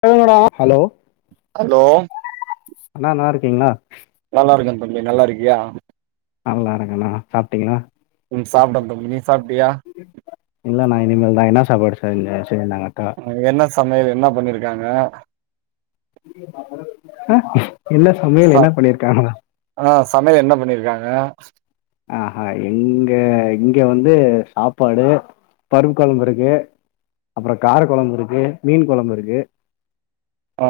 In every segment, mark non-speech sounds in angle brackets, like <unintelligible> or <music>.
சொல்லுங்கடா hello hello அண்ணா நல்லாருக்கீங்ளா நல்லா இருக்க தம்பி நல்லாருக்கியா நல்லாருக்கண்ணா சாப்டிங்களா ம் சாப்ட்ட தம்பி நீ சாப்டியா இல்லண்ணா இனிமேல் தா என்னா சாப்பாடு செஞ்ச செரி நா வரட்டா என்ன சமையல் என்ன பண்ணிருக்காங்க அ என்ன ச சமையல் என்ன பண்ணிருக்காங்களா வே ஆஹா எங்க இங்க வந்து சாப்பாடு பருப்பு கொழம்புருக்கு அப்றோ கார கொழம்புருக்கு மீன் கொழம்புருக்கு அ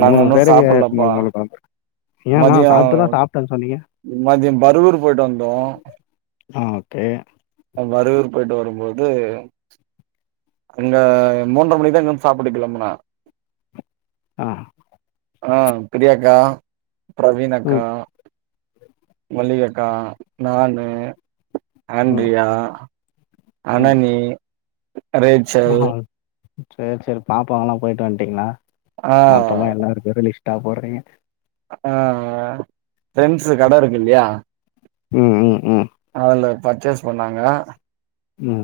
நாங்க மூணு உன்னு பேருக்கு சாப்பில்லபா மூணு மூணு கொழம்பு ஏண்ணா மதியம் சாப்ட்டுதான் சாப்ட்டேன்னு சொன்னீங்க மதியம் பருூர் போயிட்டு வந்தோம் ஆ ஓகே ஆ பருகூர் போய்ட்டு வரும்போது அங்க மூன்ற மணிதா இங்கந்து சாப்புட்டு கெளம்புனு ஆ ஆ பிரியாக்கா பிரவீனாக்கா ம் மல்லியக்கா நானு ம் ஆன்ட்ரியா ம் அனனீ ரேச்சல் செர் செரி பாப்பாங்கல்லா போய்ட்டு வன்ட்டீங்ளா ஆ மொத்தமா எல்லாரு கேக்கோலி தா போறீங்க அ ஆ ஃப்ரெண்ட்ஸு கட இருக்கில்லியா ம் ம் ம் அதுல பர்ச்சஸ் பண்ணாங்க ம்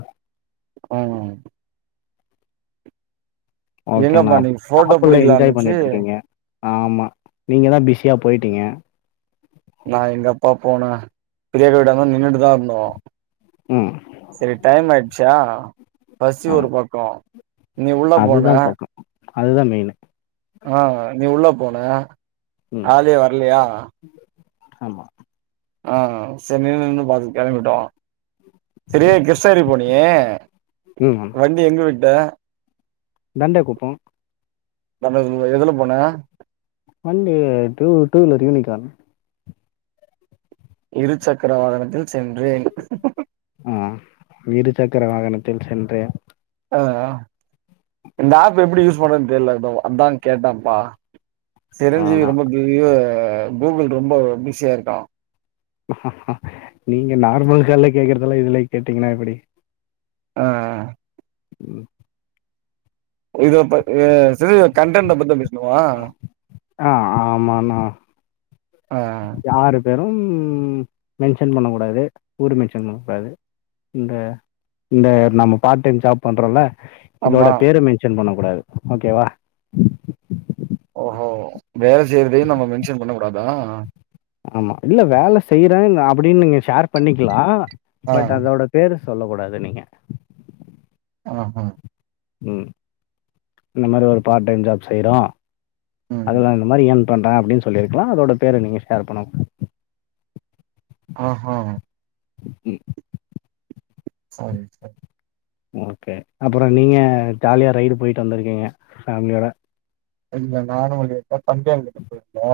ம் ஓகே நா எங்கப்பா நீங்க போட்டோ சப்புள்ள என்ஜாய் புடிக்கலான்னுச்சு பண்ணிட்ருக்கீங்க ஆமா நீங்க தா பிஸியா போய்டீங்க நா எங்கப்பா போனே பிரியாக்கா வீடாந்த நின்னுட்டுதா இருந்தோ ம். சேரி டைம் ஆய்ட்சா பசி ஆ ஒரு பக்கோ நீ உள்ள போன அதுதான் பக்கம். அதுதான் மெயினு. ஆ நீ உள்ள போன ம். ஆலே வர்லையா ஆமா ஆ செர் நின்னு நின்னு பாத் கெளம்பிட்டோ செரி ம். கிருஷ்ணகிரி போனியே வண்டி எங்க விட் ட தண்ட குப்போ தன்ராஜு நீங்க எதுல போன வண்டி டூ டூவீலர் யூனிகானு இரு சக்கர வாகனத்தில் சென்றேன் இரு சக்கர வாகனத்தில் சென்று போதாதா இந்த ஆப் எப்டி யூஸ் பண்றதுன் தெர்ல பாவோ அதா கேட்ட பா சிரஞ்சீவி ஆமா. ரொம்ப பெரிய கூகுள் ரொம்ப பிஸியா இருக்கா நீங்க நார்மல் கால்ல கேக்கறதெல்லா இதுலை கேட்டீங்கனா எப்புடி ஆ ம் இது உப்ப அ சிரஞ்சீவி கண்டெண்ட பத்தா பேஸ் ஆ ஆமாணா ஆ யாரு பேரும் மென்ஷன் பண்ண கூடாது ஊரு மென்ஷன் பண்ண கூடாது இந்த இந்த நம்ம பார்ட் டைம் ஜாப் பண்றோ இல்ல இதோட ஆமா பேரு மென்ஷன் பண்ண கூடாது ஓகேவா ஒ வேல செய்யறதையு நம்ம மென்ஷன் பண்ண கூடாதா ஆமா இல்ல வேல செய்றே அப்படின் நீங்க ஷேர் பண்ணிக்கிலா ஆ பட் அதோட பேரு சொல்லக்கூடாது நீங்க அஹா ம் இந்த மாரி ஒரு பார்ட் டைம் ஜாப் செய்யறோ ம் அதுல இந்த மாரி என் பண்ற அப்டின் சொல்லிருக்கோ அதோட பேர நீங்க ஷேர் பண்ணவு ஆஹா ம் சரி ஓகே அப்பறோ நீங்க ஜாலியா ரைடு போயிட்டு வந்திருக்கீங்க ஃபேமிலியோட இல்ல நானு உங்கிட்ட பந்தைய கட்ட போய்ருந்தோ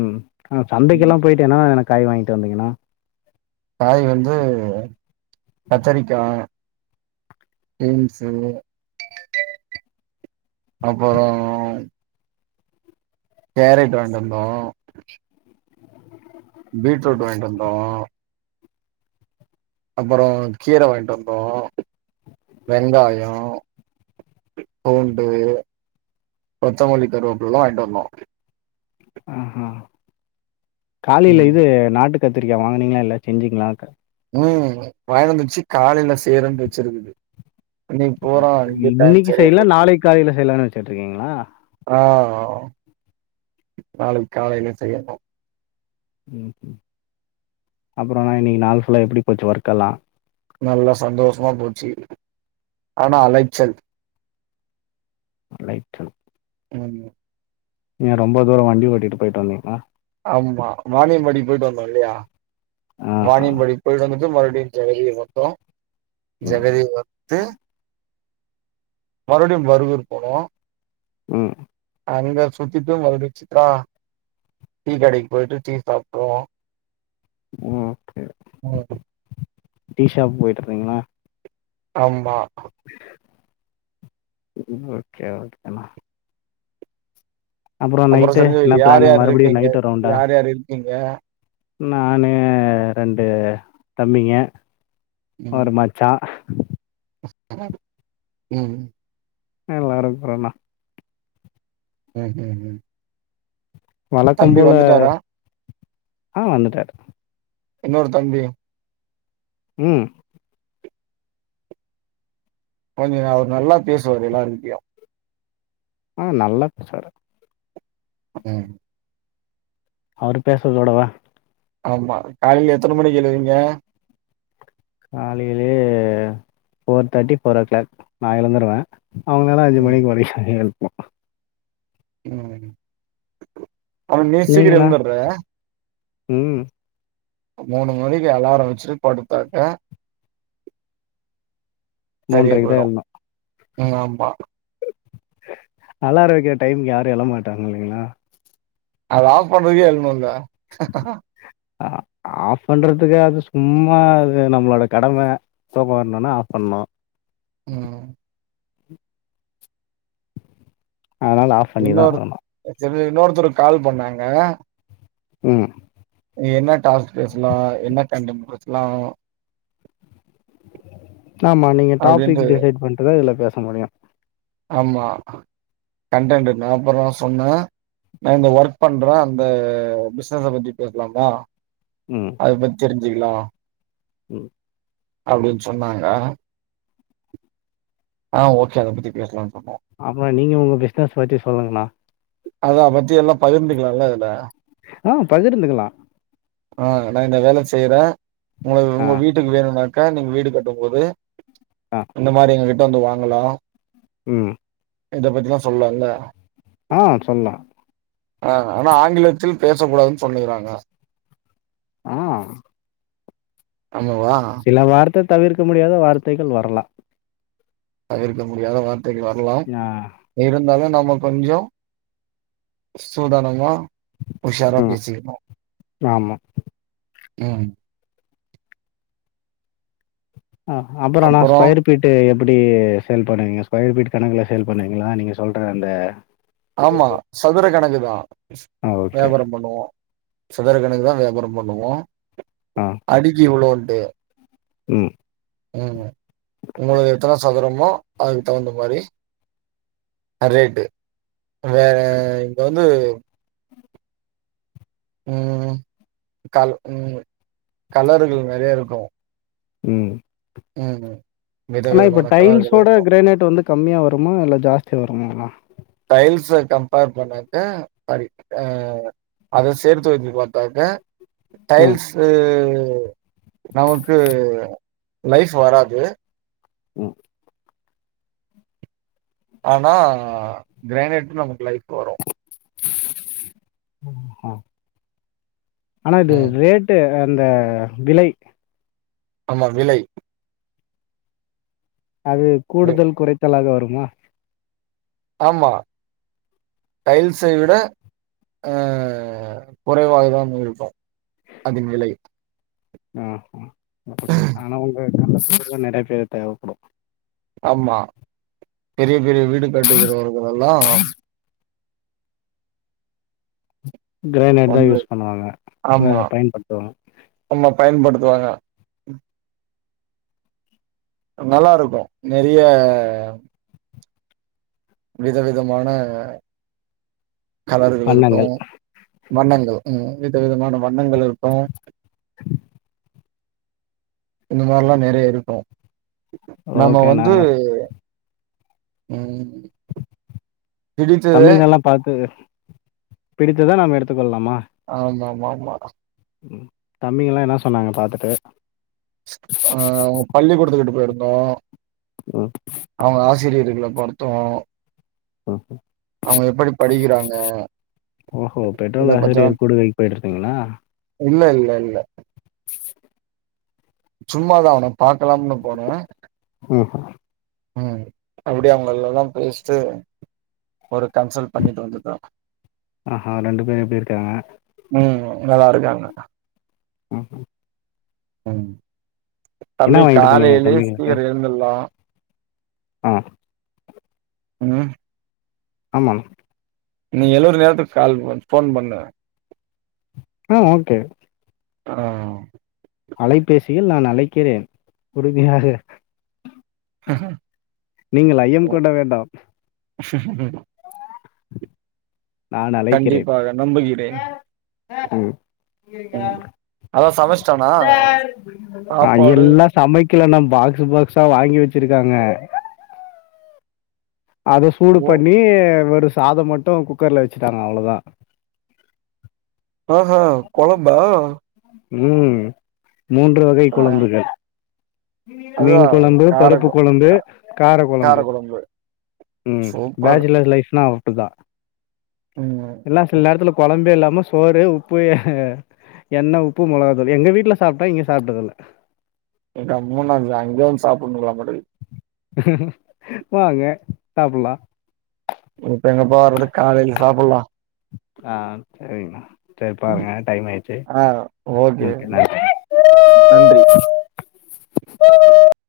ம் ஆ ம் சந்தைக்கெல்லா போயிட்டு வேனா எனக் காய் வாய்ங்ட்டு வந்தீங்கனா காய் வந்து கத்தரிக்கா ம் சேர் அப்பறோ கேரட் வாய்ன்ட்டு வந்தோ பீட்ரூட் வாய்ன்ட்டு வந்தோ அப்புறோ கீர வாய்ன்ட்டு வந்தோ வெங்காயோ பூண்டு கொத்தமல்லி கருவாப்புலலெல்லா வாய்ட்டு வந்தோ ஆஹா காலில ம் இது நாட்டு கத்திரிக்கா வாங்னீங்ளா இல்ல செஞ்சிங்ளா ம் வாய்ன்டு வந்தாச்சி காலையில செய்றேன்ட் வச்சிருக்குது இன்னிக் பூறா இங்க டைம் இன்னைக்கு செரியா செய்யல, போச்சி நாளைக்கு காலையில செய்யலான்னு வச்சுட்டு இருக்கீங்களா? ஆ நாளைக் காலையில செய்யனு ம் அப்றோனா இன்னிக்கு நாள் ஃபுல்லா எப்டி போச்சி ஒர்கெல்லா நல்லா சந்தோஷமா போச்சி ஆனா அலைச்சல் அலைச்சல் ஆமா ஏ ரொம்ப தூரோ வண்டி ஓட்டிட்டு போயிட் வந்தீங்ளா ஆமா வானியம்பாடி போய்ட்டு வந்தோ இல்லையா ஆஹா வானியம்படி போய்ட்டு வந்துட்டு மறுப டீம் ஜெகதிய மொத்தோ ம் ஜகதி வத்து மறுபடியு பருகூர் போனோ ம் அங்க சுத்திட்டு மறுபடி சித்ரா டீ கடைக்கு போய்ட்டு டீ சாப்பில்லா ம் ம் டீ ஷாப் போய்ட்ருந்தீங்ளா ஆமா ஓகே ஓகேனா அப்பற சஞ்சய் என்ன யார் பிளானு யார் மறுபடியு இருக்கீங்க நைட்டு ரவுண்டா யார் யார் இருக்கீங்க நானு ரெண்டு தம்பிங்க ம் ஒரு மச்சா ம் எல்லாரு இருக்குறோண்ணா ம் ம் ம் வழக்கம் தம்பி போல வந்துட்டாரா ஆ வந்துட்டாரு இன்னொரு தம்பி ம் கொஞ்ச நா அவரு நல்லா பேசுவாரு எல்லாருகிட்டயு ஆ நல்லா பேசுவாரு ம் அவரு பேசுறதோடவா ஆமா காலைல எத்த மணிக்கு எழுவீங்க காலைலே four thirty four o'clock நா எழுந்துருவே அவ்ங்கலா அஞ்சு ம் மணிக்கு மறுபடி <unintelligible> ம் அவ்ங்களுக்கு முன்னாடி சீக்கிர நீங்கண்ணா எழுந்துர்ற ம் மூணு மணிக்கு அலார வச்சுட்டு படுத்தாக்க சரியா மூன்றைக்கு தா போயிடு எழ்ணு ம் ஆமா அலார வக்கிற டைமுக்கு யாரு எழமாட்டாங்க இல்லைங்ளா அத ஆஃப் பண்றதுக்கே எழ்னுல ஆ அ ஆஃப் பண்றத்துக்கு அது சும்மா அது நம்மளோட கடம தூக்க வர்ணுனா ஆஃப் பண்ணனு ம் அதனால ஆஃப் பண்ணிதா ஆகணு தம்பி இன்னொருத்தரு கால் பண்ணாங்க ம் அ என்ன டாஸ்க் பேசலா என்ன கண்டன்ட் பேசலா ஆமா நீங்க டாபிக் அப்டின்ட்டு டிசைட் பண்ட்டு தா இதுல பேச முடியு ஆமா கண்டன்ட் இல்ல அப்பறோ சொன்னே நா இந்த ஒர்க் பண்றே அந்த பிஸ்னஸ்ச பத்தி பேசலாமா ம் அத பத் தெரிஞ்சுக்குலா ம் அப்டின் ‌சொன்னாங்க ஆ ஓகே அத பத்தி பேசலானு சொன்னே அப்றோ நீங்க உங்க பிஸ்னஸ் பத்தி சொல்லுங்கண்ணா அத பத்தியெல்லா பகிர்ந்துக்கிற நல்லதுல ஆ பகிர்ந்துகலா ஆ நா இந்த வேலை செய்றே உங்களுக்கு ஆ உங்க வீட்டுக்கு வேணுனாக்கா நீங்க வீடு கட்டும் போது ஆ இந்த மாரி எங்க கிட்ட வந்து வாங்கலா ம் இத பத்திலா சொல்லால ஆ சொல்லா ஆ ஆனா ஆங்கிலத்தில் பேசக் கூடாதுன் சொல்லிர்றாங்க ஆ ஆமாவா சில வார்த்த தவிர்க்க முடியாத வார்த்தைகள் வரலா தவிர்க்க முடியாத வார்த்தைகள் வர்லாம் ஆ இருந்தாலு நம் இன்ன கொஞ்சோ சூதானமா உஷாரா ம் பேசிக்கிற்னு ஆமா ம் ஆ அப்புறோ ‌‌ நா ஸ்கொயர் பீட்டு எப் எப்டி சேல் பண்ணுவீங்க ஸ்கொயர் பீட்‌‌ கணக்குல சேல் பண்ணுவீங்களா நீங்க சொல்ற அந்த ஆமா சதுர கணக்கு தா ஆ ஓகே வியாபாரோ பண்ணுவோ சதுர கணக்கு தா வியாபாரோ பண்ணுவோ ஆ அடிக்கி இ்வ்ளோன்ட்டு ம் ம் உங்குளுக்கு எத்தன சதுரமோ அதுக்கு தகுந்த மாரி ஆ ரேட்டு வேற இங்க வந்து ம் கால் ம் கலருகள் நெறையா இருக்கு ம் ம் ம் ஆனா இப்ப டைல்ஸோட கிரானைைட் வந்து கம்மியா வருமா இல்ல ஜாஸ்தியா வருமாண்ணா டைல்ஸ கம்பேர் பண்ணாக்கா பாதி ஆ அத சேர்த்து வைத்து பாத்தாகா ம் டைல்ஸு கு நமக்கு லைஃப் வராது ம் ஆனா கிரானேட் நமக்கு லைஃப் வரு அ ஆனா இது ம் ரேட்டு இந்த விலை ஆமா விலை அது வி கூடுதல் குறைத்தலாக வருமா ஆமா டைல்சை விட அ குறைவாகதான் இருக்கு அதன் விலை ஆ ஓகே ஆனா உங்க கந்த <unintelligible> நெறைய பேரு தேவைப்படு ஆமா பெரிய பெரிய வீடு கட்டுகிறவர்கள்லெல்லாம் கிரைணடு தா வந்து யூஸ் பண்ணுவாங்க அத ஆமா பயன்படுத்துவோ ஆமா பயன்படுத்துவாங்க நல்லா இருக்கு நெறைய விதவிதமான கலர்கள் இருக்கு வண்ணங்கள் வண்ணங்கள் ம் வித விதமான வண்ணங்கள் இருக்கு இந்த மாரில்லா நெறைய இருக்கு நம்ம ஓகே வந்து நாங்க ம் பிடித்தது தம்பி நல்லா பாத்துக பிடித்தத நாம எடுத்துக்கொள்ளலாமா ஆமாமாமா தம்பிங்கல்லா என்னா சொன்னாங்க பாத்துட்டு தோ ம் அவ்ங்க ஆசிரியர்களை பொருத்துவோ ம் ஹூம் அவங்க எப்படி படிக்கிறாங்க ஓஹோ பெற்றோல் இத பத்திலா ஆசிரியர் கூடு கைக்கு போயிட்டுருந்தீங்களா இல்ல இல்ல இல்ல சும்மாதா அவன பாக்கலாம்னு போனே ம் ம் அப்டியே அவங்கல்ல பேசிட்டு ஒரு கன்சல்ட் பண்ணிட்டு வந்துட்ட ஆஹஹா ரெண்டு பேரு எப்டி இருக்காங்க ம் நல்லா இருக்காங்க ம்ஹும் ம் என்ன தம்பி வாங்கிட்டு போனீங்க காலையிலயே தம்பிங்களுக்கு சீக்கிரம் எழுந்துரலா ஆ உஹம் ஆமாங்க நீ எலுவுர நேரத்துக்கு கால் போ ஃபோன் பண்ணு ஆ ஓகே ஆ அலைபேசியில் நான் அழைக்கிறேன் உறுதியாக நீங்கள் ஐயம் கூட வேண்டாம் ஹ நான் அழைக்கிறேன். கண்டிப்பாக நம்புகிறேன் ம் ம் அதா சமைச்சிட்டானா ஆ சாப்பாடு எல்லா சமைக்கல ந பாக்ஸ்சு பாக்ஸா வாங்கி வச் வச்சிருக்காங்க அத சூடு ஓ பண்ணி வரு சாத மட்டு குக்கர்ல வச்சுட்டாங்க அவ்வளவுதா ஆஹா கொழம்பா ம் மூன்று வகை ஆ குழம்புகள் அதுவா மீன் குழம்பு கார பருப்பு கொ குழம்பு கா கார கொழம்பு ம் சூப்பர் பேஜலர் லைப்னா தா ம் எல்லா சில நேரத்துல கொழம்பே இல்லாம சோறு உப்பு என்ன உப்பு மொளகா தூள் எங்க வீட்டுல சாப்ட்டா இங்க சாப்ட்டதில்ல கம்முன்னு அங்க அங்கய வந்து சாப்பணும்ல்லா மட்டக்கு வாங்க சாப்பலா இப்போ எங்க பா வர்றது காலையில சாப்பலா ஆ சரிண்ணா சரி ம் பாருங்க டைம் ஆயிடுச்சு ஆ. ஓகே கெ நன்றி